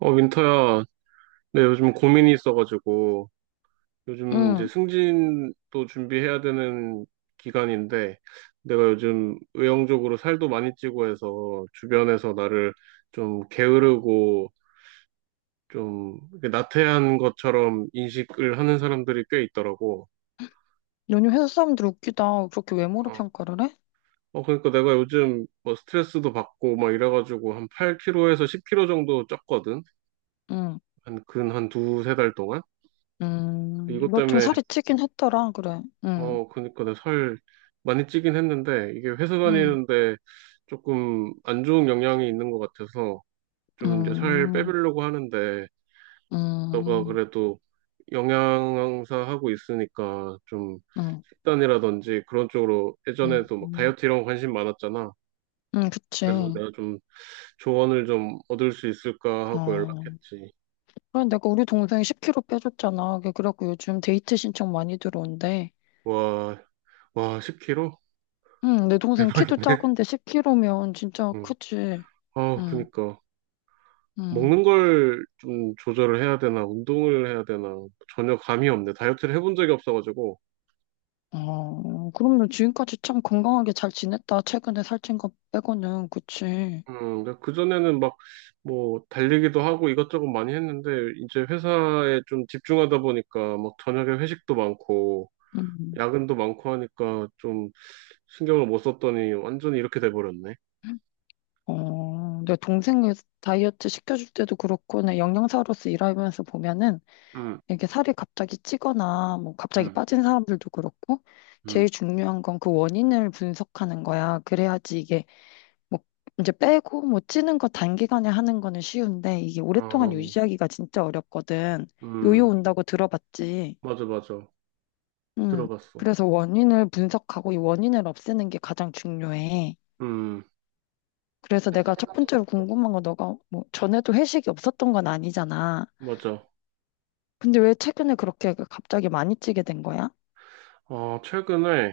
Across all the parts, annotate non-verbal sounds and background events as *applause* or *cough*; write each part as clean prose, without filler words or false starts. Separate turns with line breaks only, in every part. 어, 윈터야, 네, 요즘 고민이 있어가지고, 요즘 이제
응.
승진도 준비해야 되는 기간인데, 내가 요즘 외형적으로 살도 많이 찌고 해서, 주변에서 나를 좀 게으르고, 좀 이렇게 나태한 것처럼 인식을 하는 사람들이 꽤 있더라고.
너네 회사 사람들 웃기다. 그렇게 외모로
어,
평가를 해?
그러니까 내가 요즘 뭐 스트레스도 받고 막 이래가지고, 한 8kg에서 10kg 정도 쪘거든?
응.
한, 근 한 2, 3달 동안? 이것
너 좀
때문에
살이 찌긴 했더라. 그래. 응.
그니까 내가 살 많이 찌긴 했는데, 이게 회사
응.
다니는데 조금 안 좋은 영향이 있는 것 같아서, 좀 이제 살
음,
빼보려고 하는데, 너가
응
그래도 영양사 하고 있으니까, 좀
응
식단이라든지 그런 쪽으로 예전에도 막 다이어트
응
이런 거 관심 많았잖아.
응
그래서
그치.
내가 좀 조언을 좀 얻을 수 있을까 하고
어.
연락했지.
그래, 내가 우리 동생이 10kg 빼줬잖아. 그래 그래갖고 요즘 데이트 신청 많이 들어온대.
와, 와, 10kg?
응, 내
*laughs*
동생 키도
대박이네.
작은데 10kg면 진짜
응.
크지.
아,
응,
그니까.
응.
먹는 걸 좀 조절을 해야 되나, 운동을 해야 되나, 전혀 감이 없네. 다이어트를 해본 적이 없어가지고.
어, 그럼 너 지금까지 참 건강하게 잘 지냈다. 최근에 살찐 거 빼고는. 그치.
근데 그전에는 막, 뭐, 달리기도 하고 이것저것 많이 했는데, 이제 회사에 좀 집중하다 보니까, 막, 저녁에 회식도 많고,
응.
야근도 많고 하니까, 좀, 신경을 못 썼더니, 완전히 이렇게 돼버렸네.
어, 내 동생이 다이어트 시켜줄 때도 그렇고, 내 영양사로서 일하면서 보면은,
응,
이게 살이 갑자기 찌거나, 뭐, 갑자기
응,
빠진 사람들도 그렇고,
응.
제일 중요한 건 그 원인을 분석하는 거야. 그래야지 이게, 뭐, 이제 빼고, 뭐, 찌는 거 단기간에 하는 거는 쉬운데, 이게
어,
오랫동안 유지하기가 진짜 어렵거든. 요요
음,
온다고 들어봤지.
맞아, 맞아.
음,
들어봤어.
그래서 원인을 분석하고, 이 원인을 없애는 게 가장 중요해.
음,
그래서 내가 첫 번째로 궁금한 건 너가 뭐 전에도 회식이 없었던 건 아니잖아.
맞아.
근데 왜 최근에 그렇게 그 갑자기 많이 찌게 된 거야?
최근에,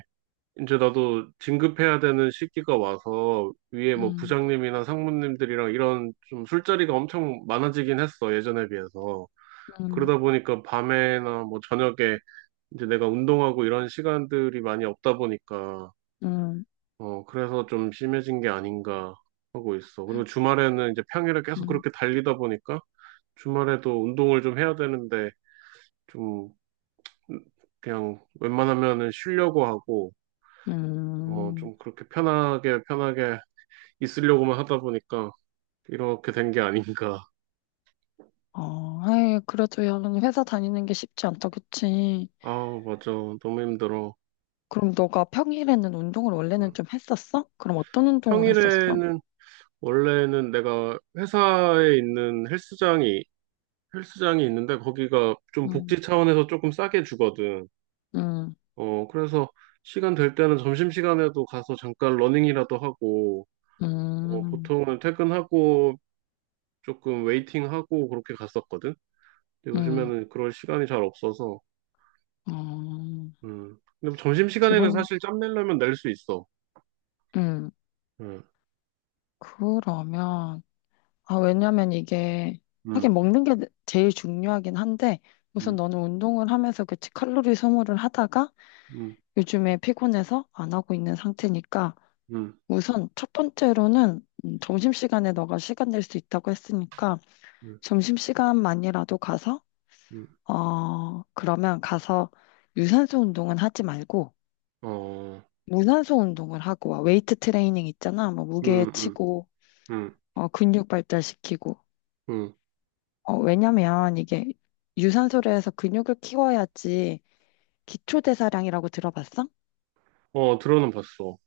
이제 나도 진급해야 되는 시기가 와서 위에 뭐
음,
부장님이나 상무님들이랑 이런 좀 술자리가 엄청 많아지긴 했어, 예전에 비해서.
음,
그러다 보니까 밤에나 뭐 저녁에 이제 내가 운동하고 이런 시간들이 많이 없다 보니까,
음,
그래서 좀 심해진 게 아닌가 하고 있어. 그리고 주말에는 이제 평일에 계속
음.
그렇게 달리다 보니까 주말에도 운동을 좀 해야 되는데 좀 그냥 웬만하면은 쉬려고 하고,
음,
좀 그렇게 편하게 편하게 있으려고만 하다 보니까 이렇게 된 게 아닌가.
어, 아이, 그래도 야, 너는 회사 다니는 게 쉽지 않다, 그치?
아, 맞아. 너무 힘들어.
그럼 너가 평일에는 운동을
음.
원래는 좀 했었어? 그럼 어떤 운동을 했었어?
평일에는 원래는 내가 회사에 있는 헬스장이 있는데 거기가 좀
음.
복지 차원에서 조금 싸게 주거든.
음,
그래서 시간 될 때는 점심시간에도 가서 잠깐 러닝이라도 하고
음,
보통은 퇴근하고 조금 웨이팅하고 그렇게 갔었거든. 근데
음,
요즘에는 그럴 시간이 잘 없어서
어,
근데 뭐 점심시간에는
기본,
사실 짬 내려면 낼 수 있어.
음,
음.
그러면, 아, 왜냐면 이게,
음,
하긴 먹는 게 제일 중요하긴 한데, 우선
음,
너는 운동을 하면서 그치, 칼로리 소모를 하다가
음,
요즘에 피곤해서 안 하고 있는 상태니까,
음,
우선 첫 번째로는 점심시간에 너가 시간 낼 수 있다고 했으니까,
음,
점심시간만이라도 가서,
음.
어, 그러면 가서 유산소 운동은 하지 말고,
어,
무산소 운동을 하고 와. 웨이트 트레이닝 있잖아. 뭐 무게
음, 음,
치고,
음,
어, 근육 발달시키고.
음.
어, 왜냐면 이게 유산소를 해서 근육을 키워야지 기초대사량이라고 들어봤어?
어, 들어는 봤어.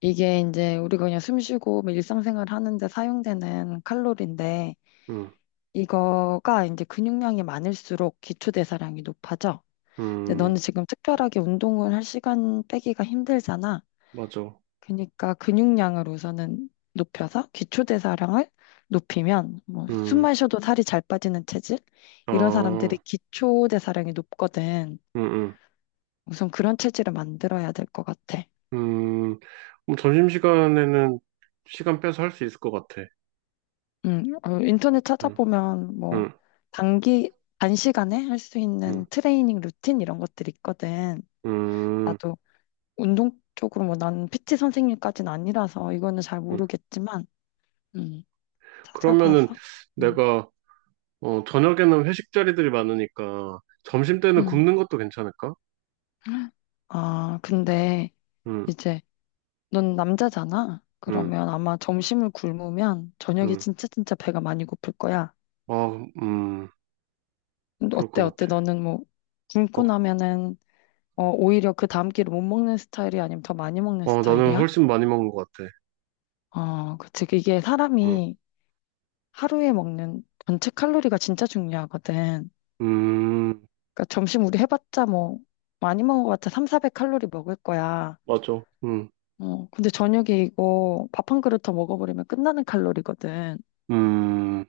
이게 이제 우리가 그냥 숨 쉬고 뭐 일상생활 하는데 사용되는 칼로리인데
음,
이거가 이제 근육량이 많을수록 기초대사량이 높아져. 근데 너는
음,
지금 특별하게 운동을 할 시간 빼기가 힘들잖아.
맞아.
그러니까 근육량을 우선은 높여서 기초대사량을 높이면 뭐
음,
숨만 쉬어도 살이 잘 빠지는 체질 이런 사람들이
아,
기초대사량이 높거든.
음, 음,
우선 그런 체질을 만들어야 될 것 같아.
음. 그럼 점심시간에는 시간 빼서 할 수 있을 것 같아.
어, 인터넷
음,
찾아보면 뭐
음,
단기 단시간에 할 수
음,
있는 트레이닝 루틴 이런 것들이 있거든.
음,
나도 운동 쪽으로 뭐 나는 PT 선생님까지는 아니라서 이거는 잘
음.
모르겠지만 음,
그러면은
찾아봐서 음,
내가, 저녁에는 회식 자리들이 많으니까 점심 때는
음.
굶는 것도 괜찮을까?
아, 근데
음,
이제 넌 남자잖아.
음,
그러면 아마 점심을 굶으면 저녁에
음.
진짜 진짜 배가 많이 고플 거야.
아, 음,
근데
그럴 것
어때 어때?
같아.
너는 뭐
어,
굶고 나면은 어, 오히려 그 다음 끼를 못 먹는 스타일이 아니면 더 많이 먹는
어, 나는
스타일이야?
훨씬 많이 먹은 것 같아.
어, 그치. 이게
응.
사람이 하루에 먹는 전체 칼로리가 진짜 중요하거든.
음,
그러니까 점심 우리 해봤자 뭐 많이 먹은 것 같아. 3, 400칼로리 먹을 거야.
맞아.
어, 근데 저녁에 이거 밥 한 그릇 더 먹어버리면 끝나는 칼로리거든.
음,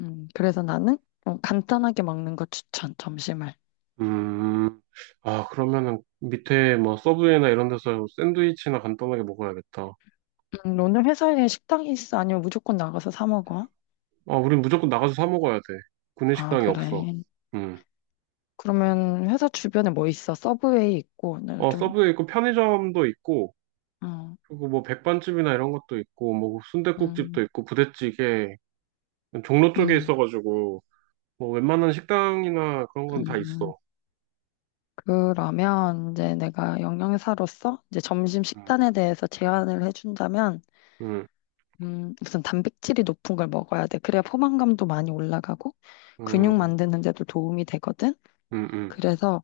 그래서 나는 어, 간단하게 먹는 거 추천, 점심을.
음. 아, 그러면은 밑에 뭐 서브웨이나 이런 데서 샌드위치나 간단하게 먹어야겠다.
오늘 회사에 식당이 있어? 아니면 무조건 나가서 사 먹어?
아, 우린 무조건 나가서 사 먹어야 돼.
아,
구내식당이
그래.
없어. 음.
그러면 회사 주변에 뭐 있어? 서브웨이 있고,
어,
나좀
서브웨이 있고 편의점도 있고,
음,
그리고 뭐 백반집이나 이런 것도 있고, 뭐
음,
순댓국집도 있고, 부대찌개. 종로 쪽에
음,
있어가지고, 뭐 웬만한 식당이나 그런 건 다
음.
있어.
그러면 이제 내가 영양사로서 이제 점심
음,
식단에 대해서 제안을 해준다면,
음,
우선 단백질이 높은 걸 먹어야 돼. 그래야 포만감도 많이 올라가고 근육
음,
만드는 데도 도움이 되거든.
음, 음.
그래서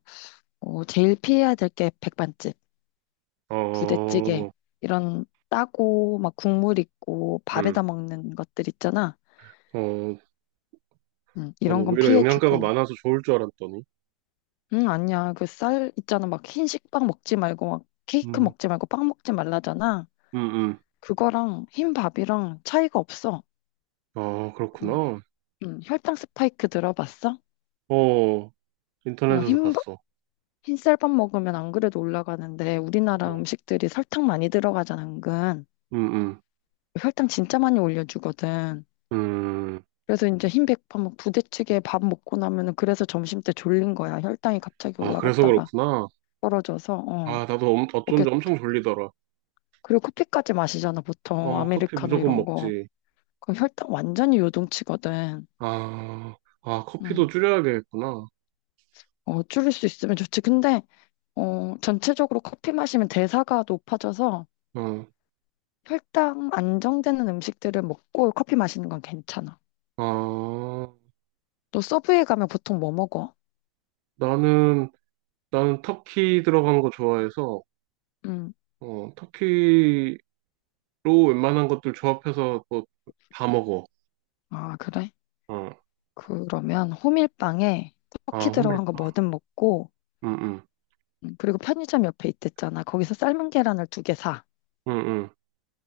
어, 제일 피해야 될 게 백반집, 부대찌개
어,
이런 따고 막 국물 있고 밥에다
음,
먹는 것들 있잖아.
어, 난
이런 건
오히려 영양가가
피해주고.
많아서 좋을 줄 알았더니.
응, 아니야. 그 쌀 있잖아. 막 흰식 빵 먹지 말고, 막 케이크
음,
먹지 말고 빵 먹지 말라잖아.
음, 음.
그거랑 흰 밥이랑 차이가 없어.
아,
그,
그렇구나.
응, 혈당 스파이크 들어봤어?
어,
어,
인터넷에서 봤어.
흰쌀밥 먹으면 안 그래도 올라가는데, 우리나라
어,
음식들이 설탕 많이 들어가잖아, 은근.
음, 음,
혈당 진짜 많이 올려주거든.
음.
그래서 이제 흰백밥, 막 부대찌개 밥 먹고 나면은 그래서 점심 때 졸린 거야. 혈당이 갑자기
아, 그래서
올라갔다가
그렇구나.
떨어져서, 어.
아, 나도
오게
어쩐지 엄청 졸리더라.
그리고 커피까지 마시잖아, 보통.
어, 커피
아메리카노
무조건
이런 거.
먹지.
그 혈당 완전히 요동치거든.
아, 아, 커피도
음.
줄여야겠구나.
어, 줄일 수 있으면 좋지. 근데 어, 전체적으로 커피 마시면 대사가 높아져서
어,
혈당 안정되는 음식들을 먹고 커피 마시는 건 괜찮아.
아,
너 서브웨이 가면 보통 뭐 먹어?
나는, 나는 터키 들어간 거 좋아해서,
음.
터키로 웬만한 것들 조합해서 또 다 먹어.
아, 그래?
어,
그러면 호밀빵에 터키
아,
들어간 거 뭐든 먹고
응, 응,
그리고 편의점 옆에 있댔잖아. 거기서 삶은 계란을 두 개 사.
응, 응,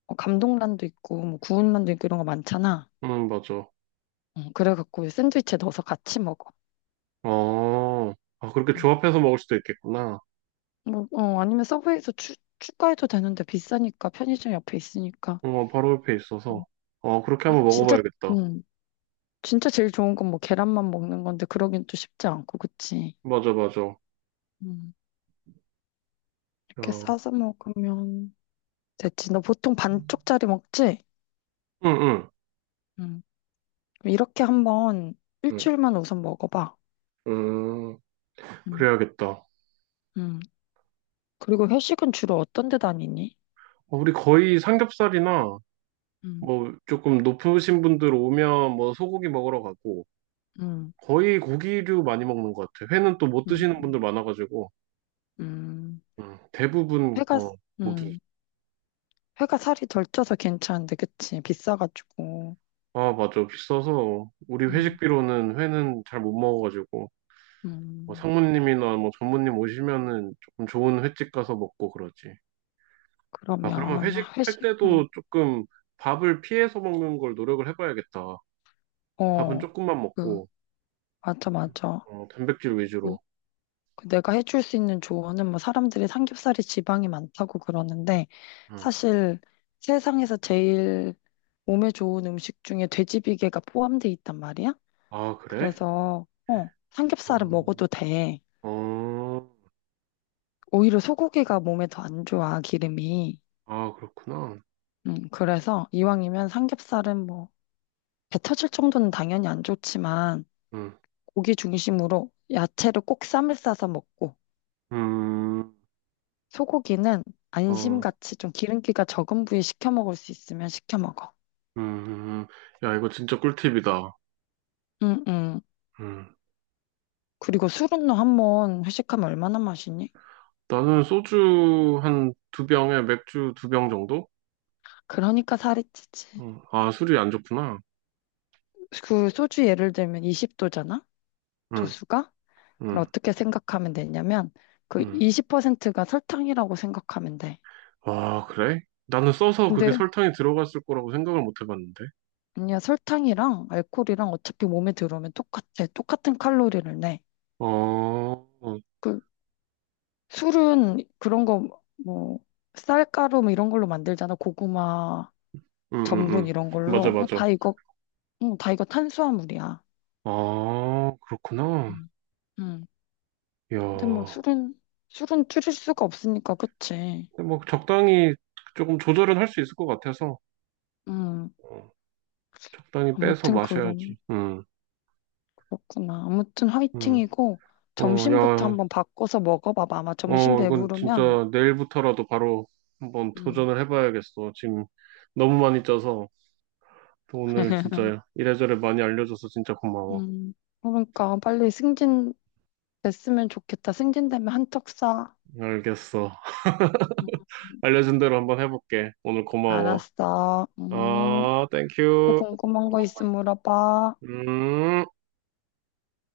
어, 감동란도 있고 뭐 구운란도 있고 이런 거 많잖아.
응, 맞아.
그래갖고 샌드위치에 넣어서 같이 먹어.
어, 아, 그렇게
응.
조합해서 먹을 수도 있겠구나.
뭐, 어, 아니면 서브웨이에서 추가해도 되는데 비싸니까 편의점 옆에 있으니까.
어, 바로 옆에 있어서.
음.
어, 그렇게 한번
진짜,
먹어봐야겠다.
음, 진짜 제일 좋은 건 뭐 계란만 먹는 건데 그러긴 또 쉽지 않고, 그치?
맞아, 맞아. 어,
음, 이렇게
응,
싸서 먹으면 됐지. 너 보통 반쪽짜리 먹지?
응,
음, 그럼 이렇게 한번
응,
일주일만 우선 먹어봐.
응,
음,
그래야겠다. 어,
음. 그리고 회식은 주로 어떤 데 다니니?
우리 거의 삼겹살이나
음,
뭐 조금 높으신 분들 오면 뭐 소고기 먹으러 가고
음,
거의 고기류 많이 먹는 것 같아. 회는 또 못
음,
드시는 분들 많아가지고
음.
응, 대부분
회가,
어, 고기.
음, 회가 살이 덜 쪄서 괜찮은데, 그치? 비싸가지고.
아, 맞아. 비싸서 우리
음.
회식비로는 회는 잘 못 먹어가지고. 뭐
음,
상무님이나 뭐 전무님 오시면은 조금 좋은 횟집 가서 먹고 그러지. 아, 그러면
그러면
회식할
회식,
때도 조금 밥을 피해서 먹는 걸 노력을 해봐야겠다. 밥은
어,
조금만
그,
먹고,
맞아, 맞아.
단백질
그,
위주로.
내가 해줄 수 있는 조언은 뭐 사람들이 삼겹살에 지방이 많다고 그러는데
응.
사실 세상에서 제일 몸에 좋은 음식 중에 돼지비계가 포함돼 있단 말이야.
아, 그래?
그래서, 어, 삼겹살은
음,
먹어도 돼.
어,
오히려 소고기가 몸에 더 안 좋아, 기름이.
아, 그렇구나.
그래서 이왕이면 삼겹살은 뭐 배 터질 정도는 당연히 안 좋지만
응.
고기 중심으로 야채를 꼭 쌈을 싸서 먹고
음,
소고기는
어,
안심같이 좀 기름기가 적은 부위 시켜 먹을 수 있으면 시켜 먹어.
음, 음. 야, 이거 진짜 꿀팁이다.
응, 응.
음.
그리고 술은 너 한번 회식하면 얼마나 마시니?
나는 소주 한 두 병에 맥주 2병 정도?
그러니까 살이 찌지.
응. 아, 술이 안 좋구나.
그 소주 예를 들면 20도잖아?
응,
도수가? 그럼
응,
어떻게 생각하면 되냐면 그
응.
20%가 설탕이라고 생각하면 돼.
아, 그래? 나는 써서 그게
근데
설탕이 들어갔을 거라고 생각을 못 해봤는데.
아니야 설탕이랑 알코올이랑 어차피 몸에 들어오면 똑같아. 똑같은 칼로리를 내.
어, 응,
그 술은 그런 거, 뭐, 쌀가루 뭐 이런 걸로 만들잖아. 고구마,
응,
전분
응.
이런
맞아,
걸로. 어,
맞아.
다 이거, 응, 다 이거 탄수화물이야.
아, 그렇구나.
음. 응. 근데 뭐
이야.
술은 줄일 수가 없으니까, 그치?
근데 뭐 적당히 조금 조절은 할 수 있을 것 같아서
응.
어, 적당히 빼서
아무튼
마셔야지.
그럼,
응,
그렇구나. 아무튼
응.
화이팅이고,
어,
점심부터
야,
한번 바꿔서 먹어봐봐. 아마 점심
이건
배부르면,
진짜 내일부터라도 바로 한번
응.
도전을 해봐야겠어. 지금 너무 많이 짜서 오늘
*laughs*
진짜 이래저래 많이 알려줘서 진짜 고마워.
음, 그러니까 빨리 승진 됐으면 좋겠다. 승진되면 한턱 쏴.
알겠어.
음.
알려준 대로 한번 해볼게. 오늘 고마워.
알았어.
어,
또
땡큐.
궁금한 거 있으면 물어봐.
음.